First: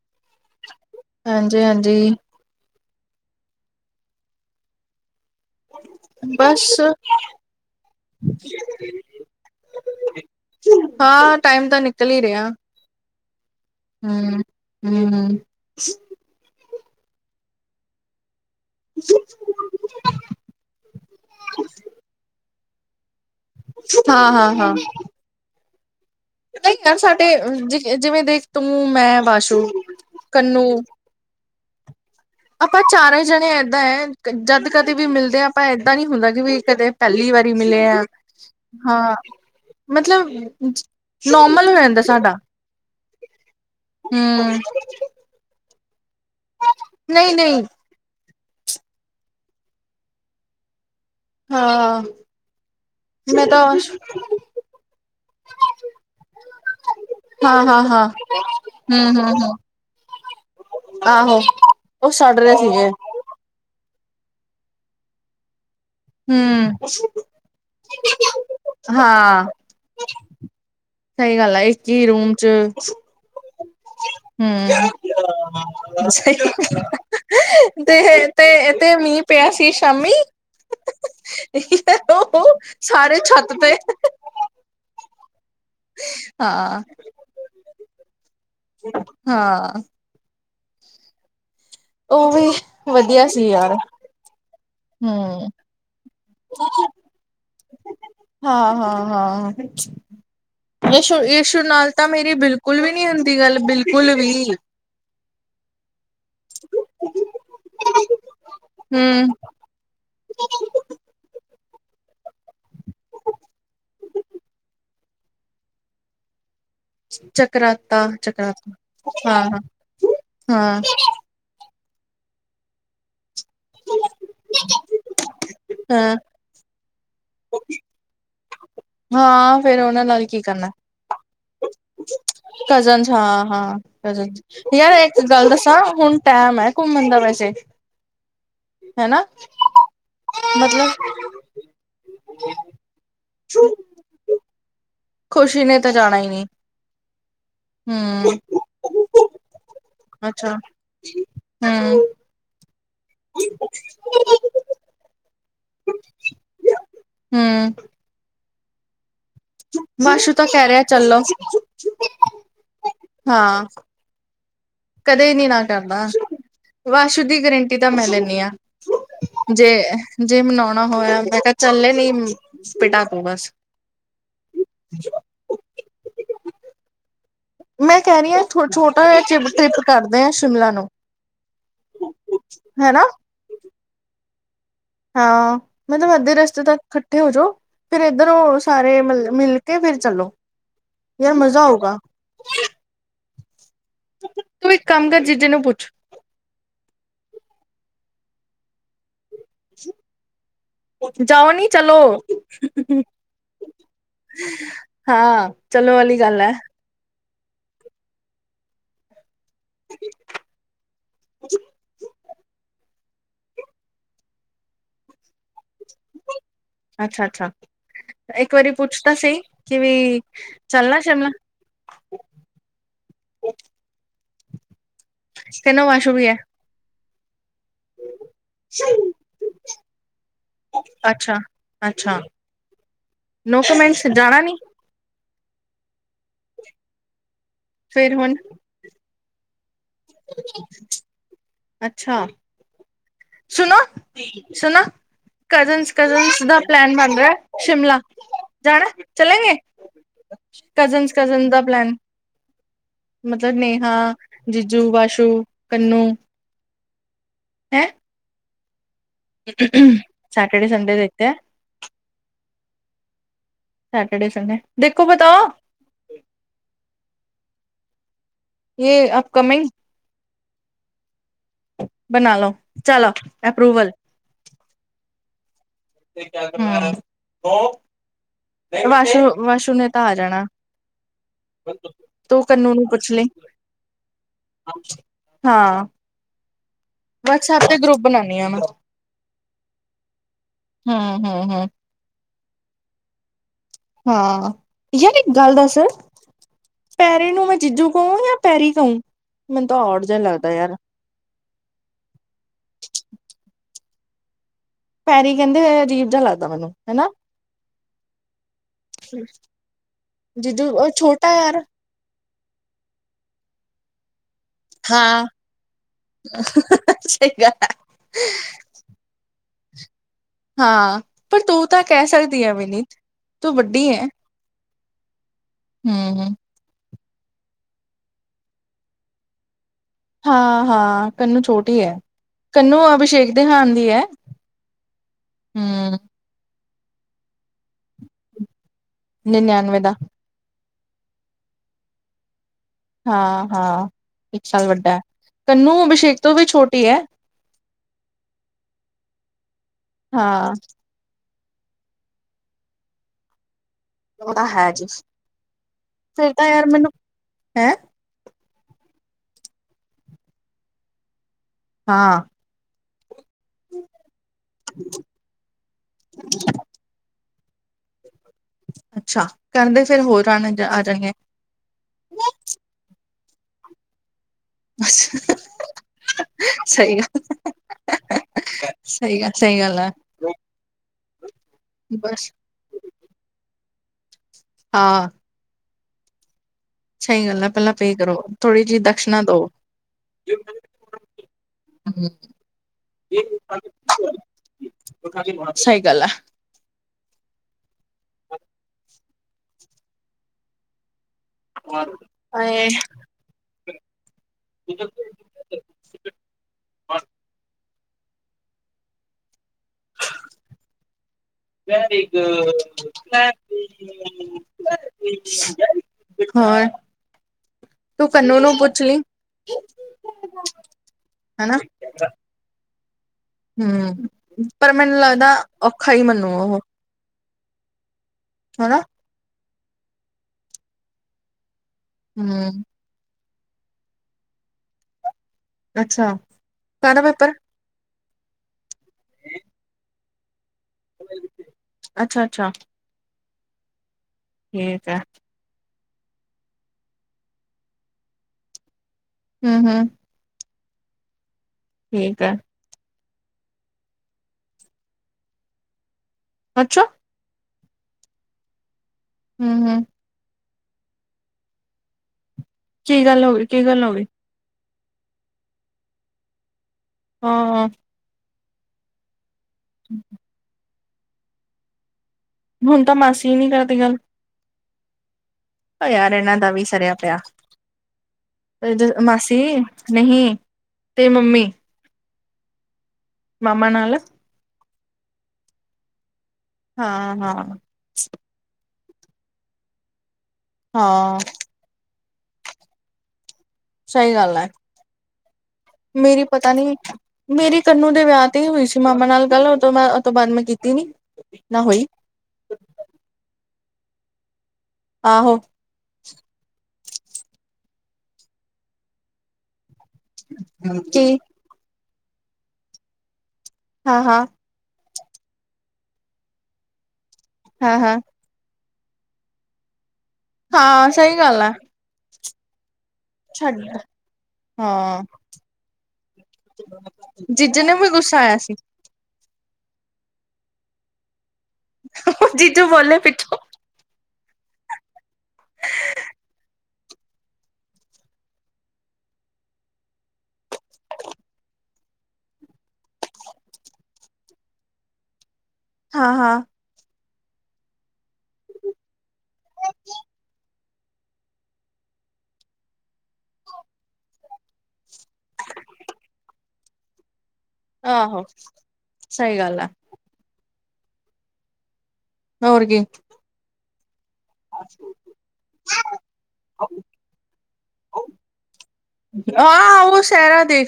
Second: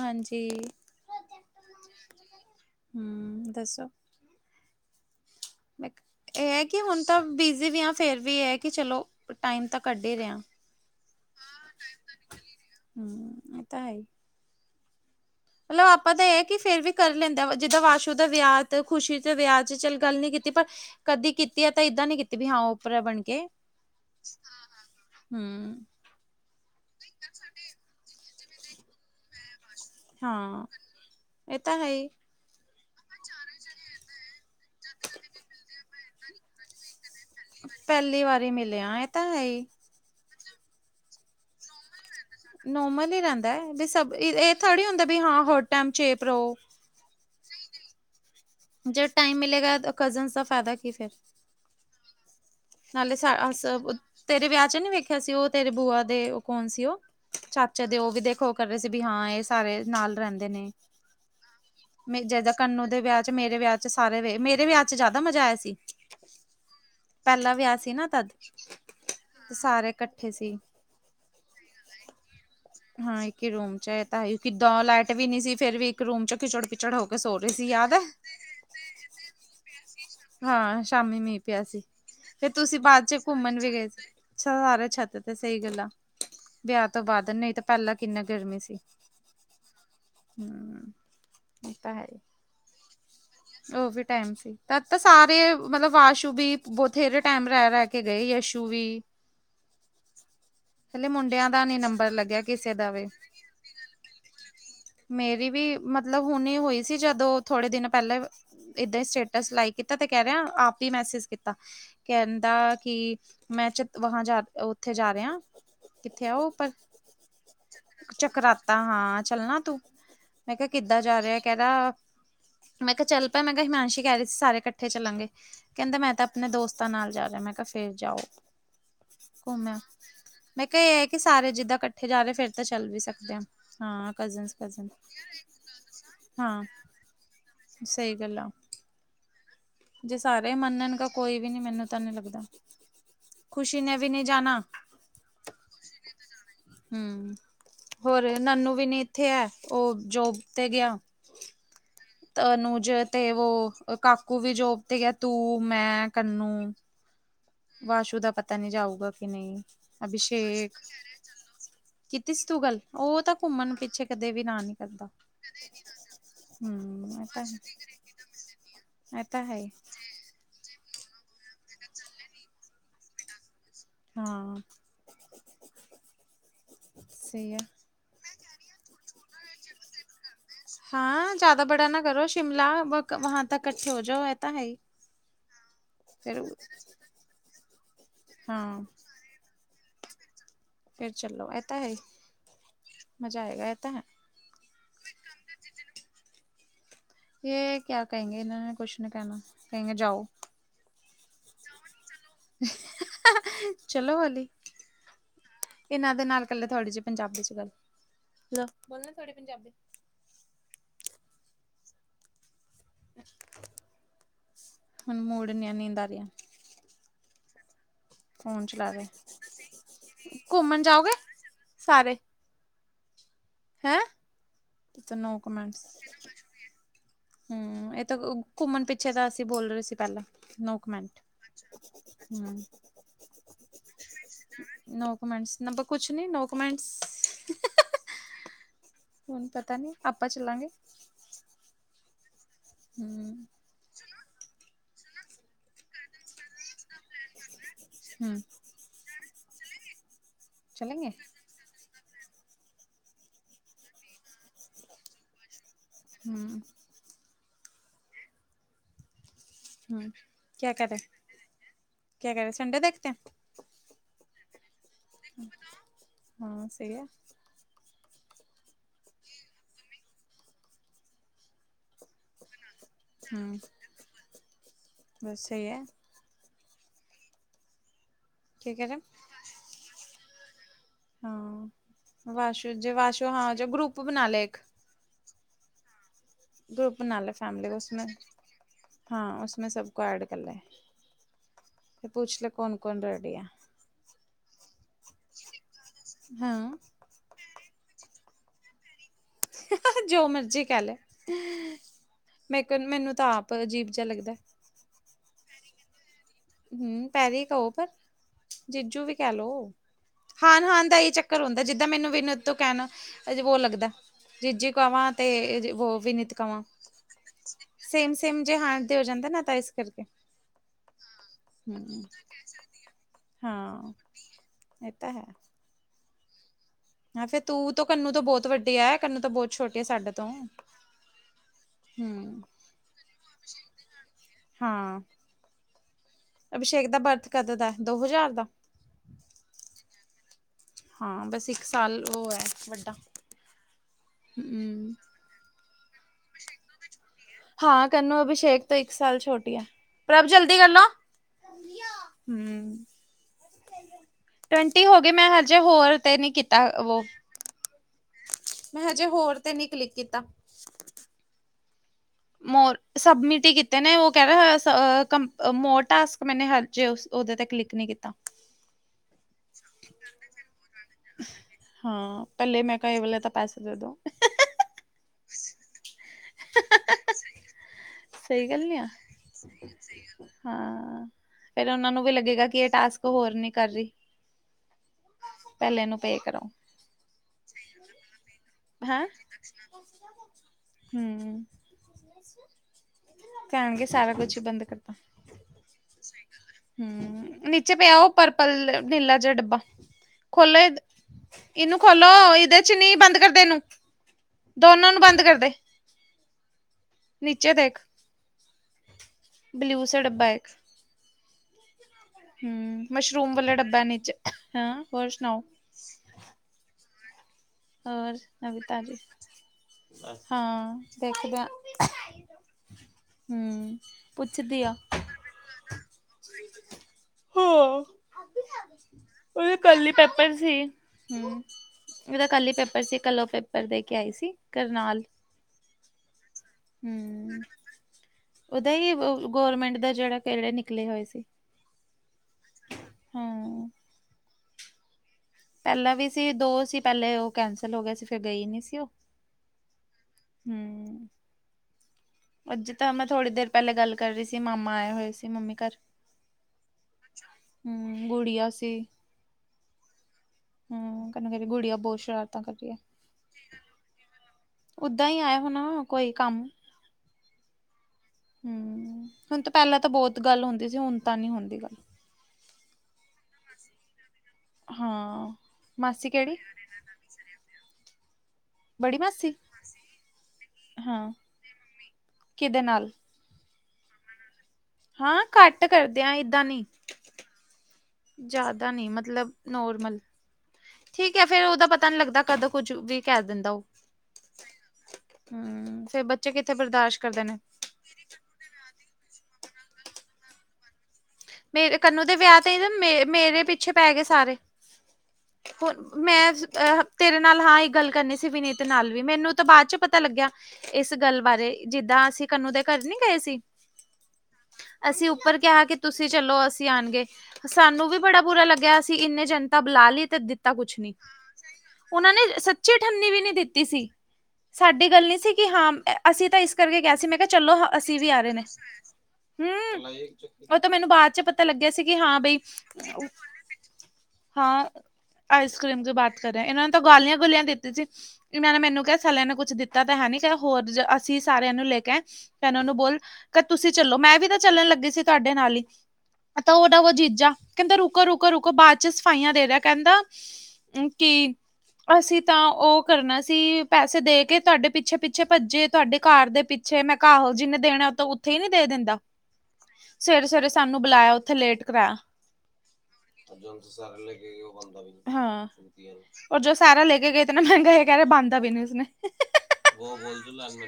ਹਾਂਜੀ। ਹਾਂਜੀ-ਹਾਂਜੀ ਹੂੰ, ਦੱਸੋ। ਏ ਐ ਬਸ ਕਿ ਹੁਣ ਤਾਂ ਬਿਜ਼ੀ ਵੀ ਆ ਫੇਰ ਵੀ ਐ, ਐ ਕਿ ਚਲੋ ਟਾਈਮ ਤਾਂ ਕੱਢ ਈ ਰਏ ਆਂ। ਹਾਂ ਟਾਈਮ ਤਾਂ ਨਿਕਲ ਈ ਰਿਆ। ਹੂੰ ਔ ਤਾਂ ਐ। ਹਮ ਹਮ ਹਮ ਮਤਲਬ ਆਪਾਂ ਤਾਂ ਇਹ ਕਿ ਫੇਰ ਵੀ ਕਰ ਲੈਂਦਾ ਜਿੱਦਾਂ ਵਾਸੂ ਦਾ ਵਿਆਹ ਖੁਸ਼ੀ ਦਾ ਵਿਆਹ ਅੱ ਚੱਲ ਗੱਲ ਨੀ ਕੀਤੀ ਪਰ ਕਦੀ ਕੀਤੀ ਆ ਤਾਂ ਏਦਾਂ ਨੀ ਕੀਤੀ ਵੀ ਹਾਂ ਉਹ ਉਪਰਾ ਬਣ ਕੇ ਹਾਂ ਹਾਂ ਹਾਂ ਹਮ ਨਹੀਂ ਯ ਸਾਡੇ ਜਿ ਜਿਵੇਂ ਦੇਖ ਤੂੰ ਮੈਂ ਬਾਸ਼ੂ ਹਾਂ ਇਹ ਤਾਂ ਹੈ ਆਪਾਂ ਚਾਰੇ ਜਣੇ ਇਏਦਾਂ ਹੈ ਜਦ ਕਦੇ ਵੀ ਮਿਲਦੇ ਹਾਂ ਆਪਾਂ ਇਏਦਾਂ ਨੀ ਹੁੰਦਾ ਕਿ ਵੀ ਕਦੇ ਪੱਲਲੀ ਵਾਰੀ ਮਿਲੇ ਆ ਪਹਿਲੀ ਵਾਰੀ ਮਿਲਿਆ ਇਹ ਹਾਂ ਤਾਂ ਹੈ ਹੀ ਮਤਲਬ ਨੋਰਮਲ ਹੋ ਜਾਂਦਾ ਸਾਡਾ ਨੋਰਮਲ ਹੀ ਰਹਿੰਦਾ ਬ ਸਭ ਹੂੰ ਇਹਥੋੜ੍ਹੀ ਹੁੰਦਾ ਹਾਂ ਹਰ ਟਮ ਚੇਪ ਰਹੋ ਨਹੀਂ ਨਹੀਂ ਜੇ ਟਾਈਮ ਮਿਲੇਗਾ ਕਜ਼ਨ ਦਾ ਫਾਇਦਾ ਕੀ ਫੇਿਰ ਹਾਂ ਨਾਲੇ ਮੈਂ ਤਾਂ ਤੇਰੇ ਵਿਆਹ ਚ ਨੀ ਵੇਖਿਆ ਸੀ ਉਹ ਤੇਰੇ ਬੂਆ ਦੇ ਉਹ ਕੌਣ ਸੀ ਉਹ ਚਾਚਾ ਦੇ ਹਾਂ-ਹਾਂ-ਹਾਂ ਉਹ ਵੀ ਦੇਖੋ ਕਰ ਰਹੇ ਸੀ ਵੀ ਹਾਂ ਇਹ ਹੂੰ-ਹੂੰ-ਹੂੰ ਸਾਰੇ ਨਾਲ ਰਹਿੰਦੇ ਨੇ ਆਹੋ ਉਹ ਮੇ ਛੱਡ ਜਿਦਾ ਰਹੇ ਕੰਨੂ ਸੀਗੇ ਦੇ ਵਿਆਹ ਮੇਰੇ ਵਿਆਹ ਚ ਸਾਰੇ ਮੇਰੇ ਵਿਆਹ ਚ ਜ਼ਿਆਦਾ ਮਜ਼ਾ ਆਇਆ ਸੀ ਹਮ ਪਹਿਲਾਂ ਵਿਆਹ ਸੀ ਨਾ ਤਦ ਹਾਂ ਤੇ ਸਾਰੇ ਇਕੱਠੇ ਸੀ ਸਹੀ ਗੱਲ ਆ ਇੱਕ ਹੀ ਰੂਮ ਚ ਹਾਂ ਇੱਕ ਹੀ ਰੂਮ ਚ ਇਹ ਤਾਂ ਕਿੱਦਾਂ ਹਮ ਲਾਈਟ ਵੀ ਨੀ ਸੀ ਫੇਰ ਵੀ ਇੱਕ ਰੂਮ ਚ ਕਿਚੜ ਪਿਚੜ ਹੋ ਕੇ ਸੋ ਰਹੇ ਸੀ ਯਾਦ ਹੈ ਤੇ ਤੇ ਤੇ ਮੀਂਹ ਪਿਆ ਸੀ ਸ਼ਾਮੀ ਹਾਂ ਸ਼ਾਮੀ ਮੀਂਹ ਪਿਆ ਸੀ ਉਹ ਫਰ ਤੁਸੀਂ ਬਾਅਦ ਚ ਸਾਰੇ ਛੱਤ ਘੁੰਮਣ ਵੀ ਤੇ ਗਏ ਸੀ ਸਾਰੇ ਛੱਤ ਤੇ ਸਹੀ ਗੱਲਾਂ ਹਾਂ ਵਿਆਹ ਤੋਂ ਬਾਅਦ ਨਹੀਂ ਤਾਂ ਪਹਿਲਾਂ ਕਿੰਨਾ ਗਰਮੀ ਸੀ ਹਾਂ ਹਮ ਇਹ ਤਾਂ ਹੈ ਹੀ ਉਹ ਵੀ ਵਧੀਆ ਸੀ ਯਾਰ ਤਾਂ ਤਾਂ ਹੂੰ ਸਾਰੇ ਮਤਲਬ ਵਾਸ਼ੂ ਵੀ ਬਥੇਰੇ ਟਾਈਮ ਰਹਿ ਰਹੇ ਹਾਂ ਹਾਂ ਹਾਂ ਹਲੇ ਇਹ ਇ ਮੁੰਡਿਆਂ ਸ਼ ਦਾ ਨੀ ਨਾਲਾਲ ਤਾਂ ਨੰਬਰ ਮੇਰੀ ਲੱਗਿਆ ਕਿਸੇ ਬਿਲਕੁਲ ਦਾ ਵੀ ਨਹੀਂੀ ਹੁੰਦੀ ਗੱਲ ਬਿਲਕੁਲ ਵੀ ਮੇਰੀ ਵੀ ਮਤਲਬ ਹੁਣ ਹੋਈ ਸੀ ਜਦੋਂ ਥੋੜੇ ਦਿਨ ਪਹਿਲੇ ਏਦਾਂ ਹੂੰ ਸਟੇਟਸ ਲਾਈਕ ਕੀਤਾ ਤੇ ਕਹਿ ਰਿਹਾ ਆਪ ਹੀ ਮੈਸੇਜ ਕੀਤਾ ਕਹਿੰਦਾ ਕਿ ਮੈਂ ਚ ਵ ਜਾ ਉੱਥੇ ਜਾ ਰਿਹਾ ਕਿੱਥੇ ਆਓ ਪਰ ਚਕਰਾਤਾ ਹਾਂ ਚੱਲਣਾ ਤੂੰ ਮੈਂ ਕਿਹਾ ਹਾਂ ਕਿੱਦਾਂ ਜਾ ਰਿਹਾ ਕਹਿਦਾ ਮੈਂ ਕਿਹਾ ਚੱਲ ਪਿਆ ਮੈਂ ਕਿਹਾ ਹਿਮਾਂਸ਼ੀ ਕਹਿ ਰਹੀ ਸੀ ਸਾਰੇ ਇਕੱਠੇ ਚੱਲਾਂਗੇ ਕਹਿੰਦੇ ਮੈਂ ਹਾਂ ਤਾਂ ਆਪਣੇ ਦੋਸਤਾਂ ਨਾਲ ਜਾ ਰਿਹਾ ਮੈਂ ਕਿਹਾ ਫਿਰ ਜਾਓ ਹਾਂ ਘੁੰਮਿਆ ਫੇਿਰ ਉਹਨਾਂ ਨਾਲ ਕੀ ਮੈਂ ਕਰਨਾ ਕਿਹਾ ਇਹ ਹੈ ਕਿ ਸਾਰੇ ਜਿੱਦਾਂ ਇਕੱਠੇ ਜਾ ਰਹੇ ਫਿਰ ਤਾਂ ਚੱਲ ਵੀ ਕਜਨ ਸਕਦੇ ਆ ਹਾਂ ਹਾਂ ਕਜਨ ਕਜ਼ਨਸ ਕਜ਼ਨ ਯਾਰ ਇੱਕ ਗੱਲ ਦੱਸਾਂ ਹੁਣ ਟਾਈਮ ਹਾਂ ਹੈ ਘੁੰਮਣ ਦਾ ਵੈਸੇ ਸਹੀ ਗੱਲ ਆ ਹਨਾ ਜੇ ਸਾਰੇ ਮੰਨਣ ਕ ਕੋਈ ਮਤਲਬ ਵੀ ਨੀ ਮੈਨੂੰ ਤਾਂ ਨਹੀਂੀ ਲੱਗਦਾ ਖ਼ੁਸ਼ੀ ਨੇ ਵੀ ਨਹੀਂੀ ਜਾਣਾ ਖੁਸ਼ੀ ਨੇ ਤਾਂ ਜਾਣਾ ਹੀ ਨਹੀਂ। ਹਮ ਹੋਰ ਹੂੰ ਸਾਨੂੰ ਵੀ ਨੀ ਇੱਥੇ ਹੈ ਉਹ ਜੋਬ ਤੇ ਗਿਆ। ਹਾਂ। ਤਨੂੰਜ ਤੇ ਵ ਕਾਕੂ ਵੀ ਜੋਬ ਤੇ ਗਿਆ ਤੂੰ ਮੈਂ ਕੰਨੂੰ। ਹਮ। ਵਾਸੂ ਦਾ ਪਤਾ ਨਹੀਂ ਜਾਊਗਾ ਕਿ ਨਹੀਂ ਵਾਸ਼ੂ ਤਾਂ ਕਹਿ ਅਭਿਸ਼ੇਕ ਰਿਹਾ ਚੱਲੋ ਕੀਤੀ ਸੀ ਤੂੰ ਗੱਲ ਉਹ ਤਾਂ ਹਾਂ ਘੁੰਮਨ ਪਿੱਛੇ। ਕਦੇ ਵੀ ਨ ਨੀ ਕਰਦਾ। ਕਦੇ ਨੀ ਨਾ ਕਰਨਾ ਹਮ ਵਾਸ਼ੂ ਇਹ ਦੀ ਹੈ ਗਰੰਟੀ ਤਾਂ ਮੈਂ ਲੈਂਦੀ ਹਾਂ ਇਹ ਤਾਂ ਹੈ ਹੀ। ਜੇ। ਜੇ ਮਨਾਉਣਾ ਹੋਇਆ ਮੈਂ ਕਿਹਾ ਚੱਲੇ ਨੀ ਪਿਟਾਕੂ ਬਸ। ਹਾਂ ਸਹੀ ਏ ਮੈਂ ਕਹਿ ਰਹੀ ਹਾਂ ਛੋਟਾ ਜਿਮ ਤੇ। ਕਰਦੇ ਹ ਸ਼ਿਮ। ਹਾਂ ਜ਼ਆਦਾ ਬੜਾ ਨਾ ਕਰੋ ਸ਼ਿਮਲਾ ਹਨਾ ਵ ਵਾਹ ਤੱਕ ਕੱਠੇ ਹੋ ਜੋ ਐ ਤਾਂ ਹੈ ਹੀ। ਹਾਂ ਮਤਲਬ ਅੱਧੇ ਰਸਤੇ ਤੱਕਕੱਠੇ ਹੋਜਓ ਫੇਰ ਇੱਧਰੋਂ ਸਾਰੇ ਮਲ ਮਿਲ ਕਿ। ਤੇ ਫਿਰ ਚਲੋ ਯਾਰ ਮਜ਼ਾ ਆਊਗਾ। ਮਜ਼ਾ ਆਏਗਾ ਇ ਤਾਂ ਹੈ। ਤੂੰ ਇੱਕ ਕੰਮ ਕਰ ਜੀਜੇ ਨੂੰ ਪੁੱਛ। ਇਹ ਕਿਆ ਕਹੇਗੇ ਇਹਨਾਂ ਨੇ ਕੁਛ ਨੀ ਕਿਹਨਾ ਕਹੇਗੇ ਜਾਓ। ਜਾਓ ਨੀ ਚਲੋ। ਚਲੋ ਵਾਲੀ ਹਾਂ ਚਲੋ ਇਹਨਾਂ ਵਾਲੀ ਦੇ ਗੱਲ ਨਾਲ ਐ। ਕੱਲੇ ਥੋੜੀ ਜਿਹੀ ਪੰਜਾਬੀ ਚ ਗੱਲ ਬੋਲਣਾ ਥੋੜੀ ਪੰਜਾਬੀ। [unintelligible] ਹੁਨ ਮੁੂੜ ਨਿ ਐ ਨੀਂਦ ਆ ਰਿਹਾ ਅੱਛਾ ਅੱਛਾ ਇੱਕ ਫੋਨ ਵਾਰੀ ਚਲਾ ਪੁੱਛਦਾ ਰਹੇ ਸੀ ਕਿ ਵੀ ਘੁੰਮਣ ਚੱਲਨਾ ਜਾਓਗੇ ਸ਼ਿਮਲਾ ਸਾਰੇ ਹੈਂ [unintelligible] ਕਹਿੰਦਾ ਵਾਸ਼ੂ ਵੀ ਹੈ ਹਮ ਇਹ ਤਾਂ ਘੁੰਮਨ ਪਿੱਛੇ ਤਾਂ ਅਸੀਂ ਬੋਲ ਰਹੇ ਸੀ ਪਹਿਲਾਂ ਨੋ ਕਮੈੰਟ ਅੱਛਾ ਨੋਕੂਮੈਂਟਸ ਜਾਣਾ ਨੀ ਨੋ ਕਮੈਂਟਸ ਕੁਛ ਨੀ ਨੋਕੂਮੈਂਟਸ ਫੇਰ ਹੁਨ। ਹੁਣ ਪਤਾ ਨੀ ਆਪਾਂ ਚੱਲਾਂਗੇ। ਅੱਛਾ। [unintelligible] ਸੁਨੋ ਸੁਨੋ ਕਜ਼ਨਸ ਕਜ਼ਨਸ ਦਾ ਪਲੈਨ ਬਨ ਰਿਹਾ ਸ਼ਿਮਲਾ ਹੂੰ ਜਾਣਾ ਚਲੇ ਗਗੇ ਚਲੇਂਗੇ ਕਜ਼ਨਸ ਕਜ਼ਨ ਦਾ ਪਲੈਨ ਮਤਲਬ ਨੇਹਾ ਜੀਜੂ ਵਾਸ਼ੂ ਕਨੂੰ ਹੂੰ ਹੈਂ ਹੂੰ [unintelligible] ਸੈਟਟਰਡੇ ਸੰਡੇ ਦੇਖਤੇ ਸੈਟਰਡੇ ਸੰਡੇ ਦੇਖੋ ਬਤਾ ਹਾਂ ਸਹੀ ਐ ਯਹ ਅਪਕਮਿੰਗ ਬਨਾ ਲੋ ਚਲੋ ਅਪਰੂਵਲ ਬਸ ਸਹੀ ਐ ਹਮ ਵਾਸ਼ੂ ਵਾਸ਼ੂ ਨੇ ਤਾ ਆ ਜਾਣਾ ਤੂੰ ਕੰਨੂੰ ਨੂੰ ਪੁੱਛ ਲੀ ਹਾਂ ਵਟਸਐਪ ਤੇ ਗਰੁੱਪ ਬਨਾਨੀ ਆ ਮੈਂ। ਹਾਂ ਉਸਮੇ ਸਭ ਕੋ ਐਡ ਕਰ ਲੇ। ਹਮ ਹਮ ਹਮ। ਤੇ ਪੁੱਛਲੇ ਕੋੌਨ ਕੌਨ ਰੈਡੀ ਐ। ਹਾਂ ਯਾਰ ਇਕ ਗੱਲ ਦਾਸ ਪੈਰੇ ਨੂੰ ਮੈਂ ਜੀਜੂ ਕਹੂੰ ਜਾਂ ਪੈਰੀ ਕਹੂੰ ਮੈਨੂੰ ਤਾਂ ਔਰ ਜਿਹਾ ਲੱਗਦਾ ਯਾਰ ਮੈਂ ਮੈਨੂੰ ਤਾਂ ਆਪ ਅਜੀਬ ਜਿਹਾ ਲੱਗਦਾ ਪੈਰੀ ਕਹਿੰਦੇ ਹੋਏ ਅਜੀਬ ਜਾ ਲੱਗ ਹਮ ਪੈਰੇ ਕੋ ਪਰ ਜੀਜੂ ਵੀ ਕਹਿ ਲਓ ਹਾਨ ਜੀਜੂ ਹਾਨ ਉਹ ਦਾ ਇਹ ਛੋਟਾ ਚੱਕਰ ਹੁੰਦਾ ਯਾਰ ਜ ਤਾਂ ਮੈਨੂੰ ਵੀ ਉਤੋਂ ਕਹਿਣਾ ਅਜੇ ਬੋ ਲੱਗਦਾ ਜੀਜੂ ਕਵਾਂ ਹਾਂ ਤੇ ਵਿਨੀਤ ਕਵਾਂ ਸਹੀ ਗੱਲ ਸੇਮ ਸੇਮ ਜੇ ਹਾਂਨ ਦੇ ਹੋ ਜਾਂਦੇ ਨਾ ਤਾਂ ਇਸ ਕਰਕੇ ਹਾਂ ਪਰ ਤੂੰ ਤਾਂ ਹਮ ਕਹਿ ਸਕਦੀ ਆ ਵਿਨੀਤ ਤੂੰ ਵੱਡੀ ਹਾਂ ਹੈ ਇਹ ਤਾਂ ਹੈ ਹਮ ਹ ਫੇਰ ਤੂੰ ਤਾਂ ਕੰਨੂੰ ਤੋਂ ਬਹੁਤ ਵੱਡੇ ਆਏ ਕੰਨੂੰ ਤਾਂ ਬਹੁਤ ਛੋਟੇ ਸਾਡੇ ਤੋਂ ਹਾਂ ਹਾਂ ਕੰਨੂੰ ਛੋਟੀ ਹੈ ਹਮ ਕੰਨੂੰ ਅਭਿਸ਼ੇਕ ਦੇ ਹਾਨ ਦੀ ਹੈ ਹਾਂ ਹਮ ਅਭਿਸ਼ੇਕ ਦਾ ਬਰਥ ਕਦ ਦਾ ਦੋ ਹਜ਼ਾਰ ਦਾ ਨਨਿਆਨਵੇ ਦਾ ਹਾਂ ਬਸ ਇੱਕ ਸਾਲ ਉਹ ਹੈ ਵੱਡਾ ਹਾਂ ਹਾਂ ਇੱਕ ਸਾਲ ਵੱਡਾ ਹੈ ਕੰਨੂੰ ਅਭਿਸ਼ੇਕ ਤੋਂ ਵੀ ਛੋਟੀ ਹੈ ਹਾਂ ਕੰਨੂੰ ਅਭਿਸ਼ੇਕ ਤੋਂ ਇੱਕ ਸਾਲ ਛੋਟੀ ਹੈ ਪਰਭ ਹਾਂ ਜਲਦੀ ਕਰ ਲੋ ਹਮ ਤਾਂ ਹੈ ਜੀ ਟਵੰਟੀ ਹੋ ਗਏ ਮੈਂ ਹਜੇ ਹੋਰ ਤੇ ਨੀ ਫਰ ਤਾਂ ਯਾਰ ਕੀਤਾ ਮੈਨੂੰ ਉਹ ਹੈਂ [unintelligible] ਮੈਂ ਹਜੇ ਹੋਰ ਤੇ ਨਹੀ ਕਲਿੱਕ ਕੀਤਾ ਹਾਂ ਮੋਰ ਸਬਮਿਟ ਕੀਤੇ ਨੇ ਉਹ ਕਹਿ ਮੋ ਟਸ ਮਨ ਹੇ ਉਹਦੇ ਤੇ ਕਲਿੱਕ ਨੀ ਕੀਤਾ ਅੱਛਾ ਕਰਦੇ ਫਿਰ ਹੋਰ ਆ ਆ ਜਾਣਗੇ ਹਾਂ ਪੱਲੇ ਮੈਂ ਘਏ ਵੇਲੇ ਤਾਂ ਪੈਸੇ ਦੇ ਦਉ ਅੱਛ ਸਹੀ ਗੱਲ ਸਹੀ ਗੱਲ ਨ ਆ ਸਹੀ ਗੱਲ ਸਹੀ ਗੱਲ ਐ ਹਾਂ ਫਿਰ ਉਹਨਾ ਨੂੰ ਵੀ ਬਸ ਲੱਗੇਗਾ ਕਿ ਇਹ ਟਾਸਕ ਹੋਰ ਨੀ ਕਰ ਰਹੀ ਹਾਂ ਪਹਿਲੇ ਏਨੂੰ ਪੇ ਕਰੋ ਸਹੀ ਗੱਲ ਹੈ ਪਹਿਲਾਂ ਪੇ ਕਰੋ ਥੋੜ੍ਹੀ ਜਿਹੀ ਹੈਂ ਦਕਸ਼ਨਾ ਦੋ। ਹਮ ਕਰਨਣਗੇ ਸਾਰਾ ਕੁਛ ਬੰਦ ਕਰਦਾ ਸਹੀ ਗੱਲ ਹਮ ਨੀਚੇ ਪਿਆ ਉਹ ਪਰਪਲ ਨੀਲਾ ਜਿਹਾ ਡੱਬਾ ਖੋਲੋ ਇਹਨੂੰ ਖੋਲੋ ਇਹਦੇ ਐ ਚ ਨੀ ਬੰਦ ਕਰਦੇ ਇਹਨੂੰ ਦੋਨਾਂ ਨੂੰ ਬੰਦ ਕਰਦੇ ਨੀਚੇ ਦੇਖ ਬਲਿਊ ਸ ਡੱਬਾ ਇੱਕ ਹੂੰ ਮਸ਼ਰੂਮ ਵਾਲਾ ਡੱਬਾ ਨੀਚੇ ਹਾਂ ਹੋਰ ਸੁਣਾਓ [unintelligible] ਹੋਰ ਤੂੰ ਹੋਰ ਕੰਨੂੰ ਨੂੰ ਨਵੀ ਪੁੱਛ ਤਾਜੀ ਲਈ ਹਾਂ ਦੇਖਦਆ ਹਮ ਪਰ ਆ ਮੈਨੂੰ ਲੱਗਦਾ ਔਖਾ ਹੀ ਮੈਨੂੰ ਉਹ ਹਾਂ ਹਨਾ ਉਹਦੇ ਕੱਲੀ ਪੇਪਰ ਸੀ ਹਮ ਕੱਲੀ ਹੂੰ ਪੇਪਰ ਸੀ ਕੱਲ ਉਹ ਪੇਪਰ ਦੇ ਕੇ ਆਈ ਸੀ ਕਰਨਾਲ ਅੱਛਾ ਕਦਾ ਪੇਪਰ? ਓਦਾ ਹੀ ਗੋੌਰਮੈਂਟ ਦਾ ਜਿਹੜਾ ਕਿੜੇ ਨਿਕਲੇ ਹੋਏ ਸੀ। ਅੱਛਾ-ਅੱਛਾ ਹਾਂ ਠੀਕ ਹੈ। ਪਹਿਲਾਂ ਵੀ ਸੀ ਦੋ ਸੀ ਪਹਿਲੇ ਉਹ ਕੈਂਸਲ ਹੋ ਗਿਆ ਸੀ। ਫਿਰ ਗਈ ਨਹੀਂ ਸੀ ਉਹ। ਹਮ-ਹਮ। ਹਮ। ਠੀਕ ਏ। ਅੱਜ ਤਾਂ ਮੈਂ ਥੋੜ੍ਹੀ ਦੇਰ ਪਹਿਲੇ ਗੱਲ ਕਰ ਰਹੀ ਸੀ ਮਾਮਾ ਆਏ ਹੋਏ ਸੀ ਮੰਮੀ ਘਰ ਅੱਛਾ। ਹਮ ਗੁੜੀਆ ਸੀ। ਹਮ - ਹਮ ਹਮ ਕਹਿੰ ਕਦੀ ਗੁੜੀੀਆਂ ਬਹੁਤ ਸ਼ਰਾਰਤਾਂ ਕਰੀਏ। ਕੀ ਗੱਲ ਹੋਵੇ -ਕੀ ਗੱਲ ਹੋਵੇ ਉਓਦਾਂ ਹੀ ਆਇਆ ਹੋਣਾ ਕੋਈ ਕੰਮ। ਹਾਂ -। ਹਮ ਹੁਣ ਤਾਂ ਪਹਿਲਾਂ ਤਾਂ ਬਹੁਤ ਗੱਲ ਹੁੰਦੀ ਸੀ। ਹੁਣ ਤਾਂ ਨੀ ਹੁੰਦੀ ਗੱਲ। ਹੁਣ ਤਾਂ ਮਾਸੀ ਨੀ ਕਰਦੀ ਗੱਲ। ਹਾਂ। ਮਾਸੀ ਯਾਰ ਇਹਨਾਂ ਕਿਹੜੀ ਦਾ ਵੀ ਸਰਿਆ ਪਿਆ। ਮਾਸੀ ਨਹੀਂ ਤੇ ਹਾਂ ਮੰਮੀ ਕਿਹਦੇ ਨਾਲ? ਮਮਾ ਨਾਲ -। ਹਾਂ ਘੱਟ ਕਰਦੇਿਆਂ ਏਦਾਂ ਨ ਹਾਂ-ਹਾਂ। ਜ਼ਿਆਦਾ ਨੀ ਮਤਲਬ ਨੋਰਮਲ ਠੀਕ ਹਾਂ ਹੈ। ਫੇਰ ਉਹਦਾ ਪਤਾ ਨ ਲੱਗਦਾ ਕਦੋਂ ਕੁੱਝ ਵੀ ਕਹਿ ਦਿੰਦਾ ਉਹ। ਸਹੀ ਗੱਲ ਹੈ। ਹੂੰ, ਫੇਰ ਮੇਰੀ ਬੱਚੇ ਪਤਾ ਕਿੱਥੇ ਨੀ ਬਰਦਾਸ਼ਤ ਕਰਦੇ ਨੇ ਮੇਰੀ ਤਨੂੰ ਦੇ ਵਿਆਹ ਤੇ ਹੀ ਹੋਈ ਸੀ ਮਾਮਾ ਨਾਲ ਗੱਲ। ਉਹ ਤੋਂ ਉਹ ਤੋਂ ਬਾਅਦ ਮੈਂ ਕੀਤੀ ਨੀ। ਨਾ ਮੇਰੇ ਹੋਈ ਕੰਨੂੰ ਦੇ ਵਿਆਹ ਤੇ ਹੀ ਨਾ ਮੇ ਮੇਰੇ ਪਿੱਛੇ ਪੈ ਗਏ ਸਾਰੇ। ਆਹੋ। ਹੁਣ ਮੈਂ ਅਹ ਤੇਰੇ ਨਾਲ ਹਾਂ ਹੀ ਗੱਲ ਕਰਨੀ ਸੀ ਵਿਨੀਤ ਨਾਲ ਵੀ ਮੈਨੂੰ ਤਾਂ ਬਾਅਦ ਚ ਪਤਾ ਪਤਾ ਲੱਗਿਆ ਇਸ ਕੀ ਗੱਲ ਬਾਰੇ ਜਿੱਦਾਂ ਅਸੀਂ ਕੰਨੂੰ ਦੇ ਘਰ ਨਹੀ ਗਏ ਸੀ। ਹਾਂ- ਹਾਂ। ਅਸੀਂ ਉੱਪਰ ਕਿਹਾ ਕਿ ਤੁਸੀਂ ਚਲੋ ਅਸੀਂ ਆਉਣਗੇ ਹਾਂ-ਹਾਂ, ਸਾਨੂੰ ਵੀ ਹਾਂ ਬੜਾ ਪੂਰਾ ਲੱਗਿਆ ਅਸੀਂ ਇੰਨੇ ਜਨਤਾ ਬੁਲਾ ਲਈ ਤੇ ਦਿੱ ਤਾ ਕੁਛ ਹਾਂ ਹਾਂ ਨੀ ਸਹੀ ਗੱਲ ਐ ਉਹਨਾਂ ਨੇ ਸੱਚੀ ਠੰਨੀ ਵੀ ਨੀ ਛੱਡ ਦਿੱਤੀ ਸੀ। ਸਾਡੀ ਹਾਂ ਗੱਲ ਨਹੀ ਸੀ ਕਿ ਹਾਂ। ਅਸੀਂ ਤਾਂ ਇਸ ਕਰਕੇ ਗਿਆ ਸੀ। ਮੈਂ ਕਿਹਾ ਚਲੋ ਜੀਜੇ ਹ ਨੂੰ ਅਸੀਂ ਵੀ ਗੁੱਸਾ ਆ ਰਹੇ ਆਇਆ ਨੇ। ਸੀ, ਹਮ। ਉਹ ਤਾਂ ਮੈਨੂੰ ਬਾਅਦ ਚ ਪਤਾ ਲੱਗਿਆ ਸੀ ਕਿ ਹਾਂ ਬਈ ਜੀਜੂ ਬੋਲੇ ਪਿੱਛੋਂ ਹਾਂ, ਆਈਸ ਕਰ੍ਰੀਮ ਦੀ ਬਾਤ ਕਰ ਰਿਹਾ। ਇਹਨਾਂ ਨੇ ਤਾਂ ਗਾਲੀਆਂ ਗੁਲੀਆਂ ਦਿੱਤੀ ਸੀ। ਇਹਨਾਂ ਨੇ ਮੈਨੂੰ ਕ ਕਿਹਾ ਸਲਿਆਂ ਨੂੰ ਕੁੱਛ ਦਿੱਤਾ ਤਾਂ ਹੈ। ਨੀ ਕ ਹੋਰ ਅਸੀਂ ਸਾਰਿਆਂ ਨੂੰ ਲੈ ਕੇ ਕਹਿੰਦੇ ਉਹਨੂੰ ਬੋਲ ਕ ਤੁਸੀਂ ਚੱਲੋ ਮੈਂ ਵੀ ਤਾਂ ਚੱਲਣ ਲੱਗੀ ਸੀ ਤੁਹਾਡੇ ਨਾਲ ਹੀ। ਹਾਂ-ਹਾਂ। ਤਾਂ, ਉਹ ਤਾ ਉਹ ਜੀਜਾ ਕਹਿੰਦਾ ਰੁਕੋ-ਰੁਕੋ-ਰੁਕੋ ਬਾਅਦ ਚ ਸਫਾਈਆਂ ਦੇ ਰਿਹਾ ਕਹਿੰਦਾ ਕੀ? ਅਸੀਂ ਤਾਂ ਉਹ ਕਰਨਾ ਸੀ। ਪੈਸੇ ਦੇ ਕੇ ਤੁਹਾਡੇ ਪਿੱਛੇ-ਪਿੱਛੇ ਭੱਜੇ ਤੁਹਾਡੇ ਕਾਰ ਦੇ ਪੀ ਛੇ ਮੈਂ ਘਾਹੋ ਜਿਹੇ ਆਹਹੋ ਸਹੀ ਗੱਲ ਆ। ਸਵੇਰੇ-ਸਵੇਰੇ ਸਾਨੂੰ ਬੁਲਾਇਆ ਉੱਥੇ ਲੇਟ ਕਰਵਾਇਆ। ਹੋਰਗੀ। ਅਜਤ ਸਾਰੇ ਲ ਕੇ ਬੰ ਰ ਜੋ ਸਾਰਾ ਲੈ ਕੇ ਗਏ ਇਤਨਾ ਮਹਿੰਗਾ ਹੈ, ਕਹਿ ਰਹੇ ਬਾਂਧਦਾ ਵੀ ਨ ਉਸਨੇ,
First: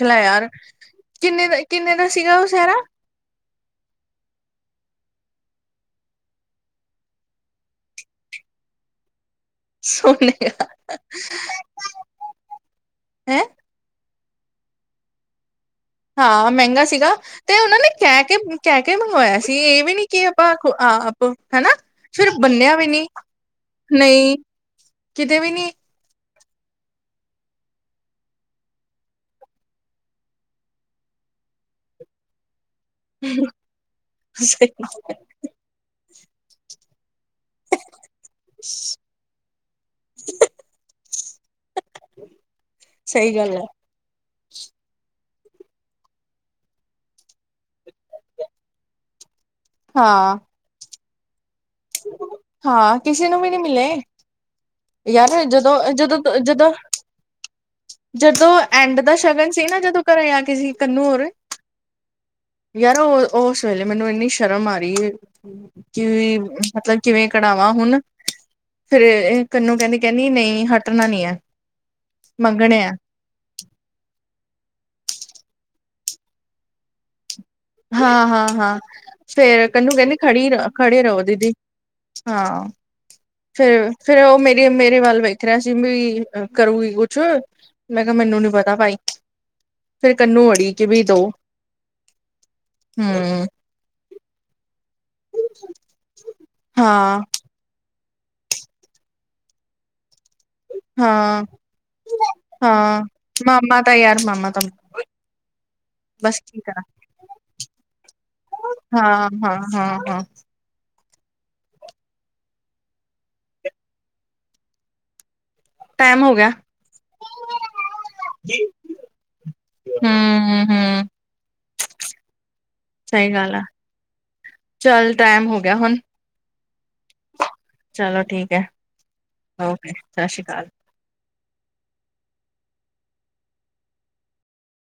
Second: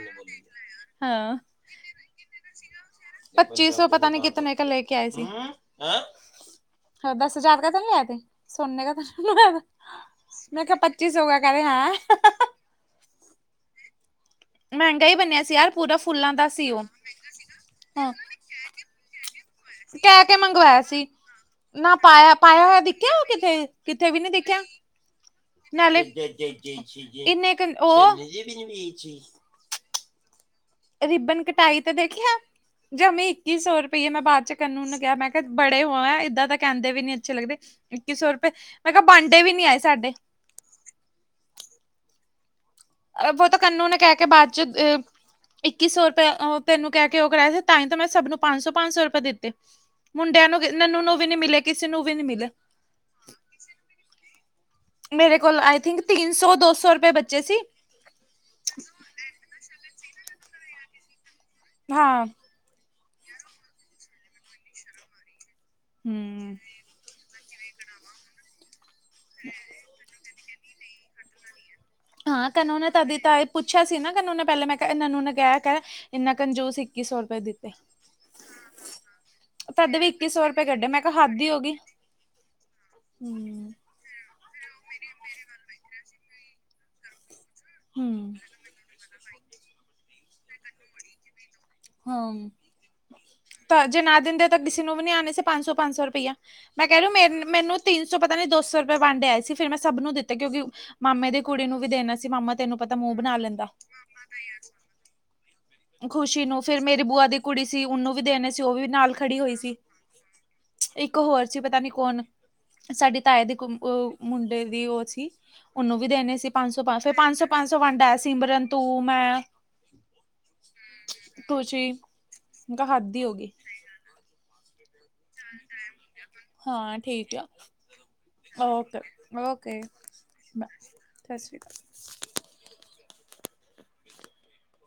ਲ ਯਾਰ ਕਿੰਨੇ ਦਾ ਕਿੰਨੇ ਦਾ ਸੀਗਾ ਉਹ ਸਹਿਾਰ। ਪੱਚੀ ਸੌ, ਪਤਾ ਨੀ ਕਿਤੋਂ ਨੇ ਲੈ ਕੇ ਆਏ ਸੀ। ਦਸ ਹਜ਼ਾਰ, ਕ ਤਾਂ ਨ ਲੈ ਤੇ ਸੋਨੇ ਕ ਲੈ, ਸੋਨੇ ਮੈਂ ਦਾ ਕਿਹਾ, ਪੱਚੀ ਸੌ, ਗ ਕਹਿ ਰਿ ਹ, ਹੈਂ ਮਹਿੰਗਾ ਹੀ ਬਣਨਿਆ ਸੀ, ਯਾਰ ਪੂਰਾ ਫੁੱਲਾਂ ਦਾ ਹਾਂ ਸੀ ਉਹ ਮਹਿੰਗਾ ਸੀਗਾ ਤੇ, ਉਹਨਾਂ ਨੇ ਹਾਂ ਕਹਿ ਕੇ ਕਹਿ ਕੇ ਮੰਗਵਾਇਆ ਸੀ। ਇਹ ਵੀ ਨੀ ਕਹਿ ਕੀ ਕੇ ਆਪਾਂ ਮੰਗਵਾਇਆ ਸੀ ਆਪ ਹਨਾ ਫਿਰ ਬੰਨਿਆ ਵੀ ਨੀ। ਕਿੱਥੇ, ਵੀ ਨੀ ਨਹੀਂ ਦੇਖਿਆ। ਕਿਤੇ ਵੀ ਨਹੀਂ। ਕਿੰਨੇ, ਕੁ ਉਹ ਰਿਬਨ ਕਟਾਈ ਤੇ ਦੇਖਿਆ ਜ ਮ ਇੱਕੀ ਸੌ ਰੁਪਈਏ ਮੈਂ ਬਾਅਦ ਚ ਕਰਨਨ ਕਿਹਾ ਮੈਂ। ਬੜੇ ਹੋ ਆ ਇਏਦਾਂ ਤਾਂ ਕਹਿੰਦੇ ਵੀ ਨੀ ਅੱਛੇ ਲੱਗਦੇ ਇੱਕੀ ਸੌ ਰੁਪਏ ਮੈਂ ਕਿਹਾ ਬਾਂਡੇ ਵੀ ਨੀ ਆਏ [inaudible] ਸਹੀ ਬਹੁ ਗੱਲ ਤਾਂ ਹੈ ਕੰਨੂ ਨੇ ਕਹਿ ਕੇ ਬਾਅਦ ਚ ਅ ਇੱਕੀ ਸੌ ਰੁਪਏ, ਤੈਨੂੰ ਕਹਿ ਕੇ ਉਹ ਕਰਾਇਆ ਸੀ, ਤਾਂ ਹੀ ਤਾਂ ਮੈਂ ਸਭ ਨੂੰ, ਪੰਜ ਸੌ ਪੰਜ ਸੌ ਰੁਪਏ ਦਿੱਤੇ। ਹਾਂ ਮੁੰਡਿਆਂ ਨੂੰ ਨਨੂੰ ਨੂੰ ਵੀ ਨੀ ਮਿਲੇ ਕਿਸੇ ਨੂੰ ਵੀ ਨੀ ਮਿਲੇ। ਹਾਂ ਕਿਸੇ ਨੂੰ ਵੀ ਨੀ ਮਿਲੇ। ਮੇਰੇ ਯਾਰ ਕੋਲ ਜਦੋਂ ਆਈ ਥਿੰਕ ਜਦੋਂ ਤਿੰਨ ਸੌ ਦੋ ਜਦੋਂ ਸੌ ਰੁਪਏ ਬੱਚੇ ਸੀ ਜਦੋਂ ਐਂਡ ਦਾ ਸ਼ਗਨ ਸੀ ਨਾ ਜਦੋਂ ਘਰੇ ਆ ਕੇ ਸੀ ਕੰਨੂੰ ਹੋਰ ਹਾਂ, ਯਾਰ ਉਹ ਉਸ ਵੇਲੇ ਮੈਨੂੰ ਇੰਨੀ ਸ਼ਰਮ ਆ ਰਹੀ ਕਿ ਹਮ ਮਤਲਬ ਕਿਿਵੇਂ ਕਢਾਵਾਂ ਹੁਣ ਫੇਿਰ ਕੰਨੂੰ ਕਹਿੰਦੀ ਕਹਿੰਦੀ ਨਹੀਂ ਹਟਣਾ ਨੀ ਹੈ। ਹਾਂ ਮੰਗਣੇ ਕਾਨੂੰਨਾਂ ਆ ਤਦੀ ਤਏ ਪੁੱਛਿਆ ਸੀ ਨਾ ਕਾਨਨੂੰ ਨੇ ਪਹਿਲਲੇ ਮੈਂ ਕਿਹਾ ਇਹਨੂੰ ਨੇ ਕਿਹਾ ਕ ਇੰਨਾ ਕੰਜੂਸ ਇੱਕੀ ਸੌ ਰੁਪਏ ਦਿੱਤੀ। ਹਾਂ ਹਾਂ ਹਾਂ, ਫੇਰ ਤਦ ਕਹਨੂੰ ਵੀ ਕਹਿੰਦੀ ਇੱਕੀ ਸੌ ਖੜੀ ਰੁਪਏ ਕੱਢੇ ਮੈਂ ਖੜੇ ਰਹੋ ਕਿਹਾ ਹੱਦ ਹੀ ਦੀਦੀ। ਹੋ ਗਈ। ਹਾਂ, ਹੂੰ। ਫੇਿਰ ਫੇਰ, ਉਹ ਮੇਰੀ ਮੇਰੇ ਵੱਲ ਵੇਖ ਰਿਹਾ ਸੀ ਵੀ ਕਰੂਗੀ ਕੁਛ। ਮੈਂ ਕਿਹਾ ਹੂੰ, ਮੈਨੂੰ ਨੀ ਪਤਾ, ਭਾਈ ਫੇਰ ਕੰਨੂੰ ਅੜੀ ਕਿ ਵੀ ਦੋ। ਹਾਂ ਹਮ ਤਾਂ ਜੇ ਨਾ ਦਿੰਦੇ ਤਾਂ ਕਿਸੇ ਨੂੰ ਵੀ ਨੀ ਆਉਣੇ ਸੀ। ਪੰਜ ਸੌ ਪੰਜ ਸੌ ਰੁਪਇਆ, ਮੈਂ ਕਹਿ ਰ ਹਾਂ ਮੇਰੇ। ਮੈਨੂੰ ਤਿੰਨ ਸ ਪਤਾ ਨਹੀਂ ਦੋ ਸੌ ਰੁਪਏ ਵੰਡ ਆਏ ਸੀ ਫਿਰ ਮੈਂ ਸਭ ਨੂੰ ਦਿੱਤਾ। ਤੇ ਕਿਉਂਕਿ ਮਾਮੇ ਦੀ ਹਾਂ ਕੁੜੀ ਨੂੰ ਵੀ ਦੇਣਾ ਸੀ। ਮਾਮਾ ਤੈਨੂੰ ਪਤਾ ਹਾਂ ਮੂੰਹ ਬਣਾ ਲੈਂਦਾ। ਮਾਮਾ ਯਾਰ ਮਾਮਾ ਤ ਖੁਸ਼ੀ ਨੂੰ ਫਿਰ ਮੇਰੀ ਬੂਆ ਦੀ ਕੁੜੀ ਸੀ ਉਹਨੂੰ ਵੀ ਦੇਣੇ ਸੀ ਉਹ ਵੀ ਨਾਲ ਹਾਂ ਖੜੀ ਹੋਈ ਹਾਂ ਸੀ ਹਾਂ ਹਾਂ ਇੱਕ ਹੋਰ ਸੀ ਪਤਾ ਨੀ ਕੌਣ ਸਾਡੇ ਤਾਏ ਦੇ ਮੁੰਡੇ ਦੀ ਉਹ ਸੀ। ਉਹਨੂੰ ਵੀ ਟਾਈਮ ਹੋ ਦੇਣੇ ਸੀ। ਗਿਆ ਪੰਜ ਸੌ ਪੰਜ, ਫੇਿਰ ਪੰਜ ਸੌ ਪੰਜ, ਸੌ ਵੰਡਾ ਸਿਮਰਨ ਤੂੰ ਮੈਂ। ਹਾਂ, ਤੁਸੀੀ ਕ ਹੱਥ ਦੀ ਹੋ ਸਹੀ ਗਈ। ਗੱਲ ਆ ਚੱਲ, ਟਾਈਮ ਹੋ ਗਿਆ ਹੁਣ, ਹਾਂ, ਠੀਕ ਆ। ਚਲੋ ਠੀਕ ਹੈ ਓਕੇ ਓਕੇ ਸਤਿ ਸ਼੍ਰੀ ਅਕਾਲ ਬਾਏ, ਸਤਿ ਸ਼੍ਰੀ ਅਕਾਲ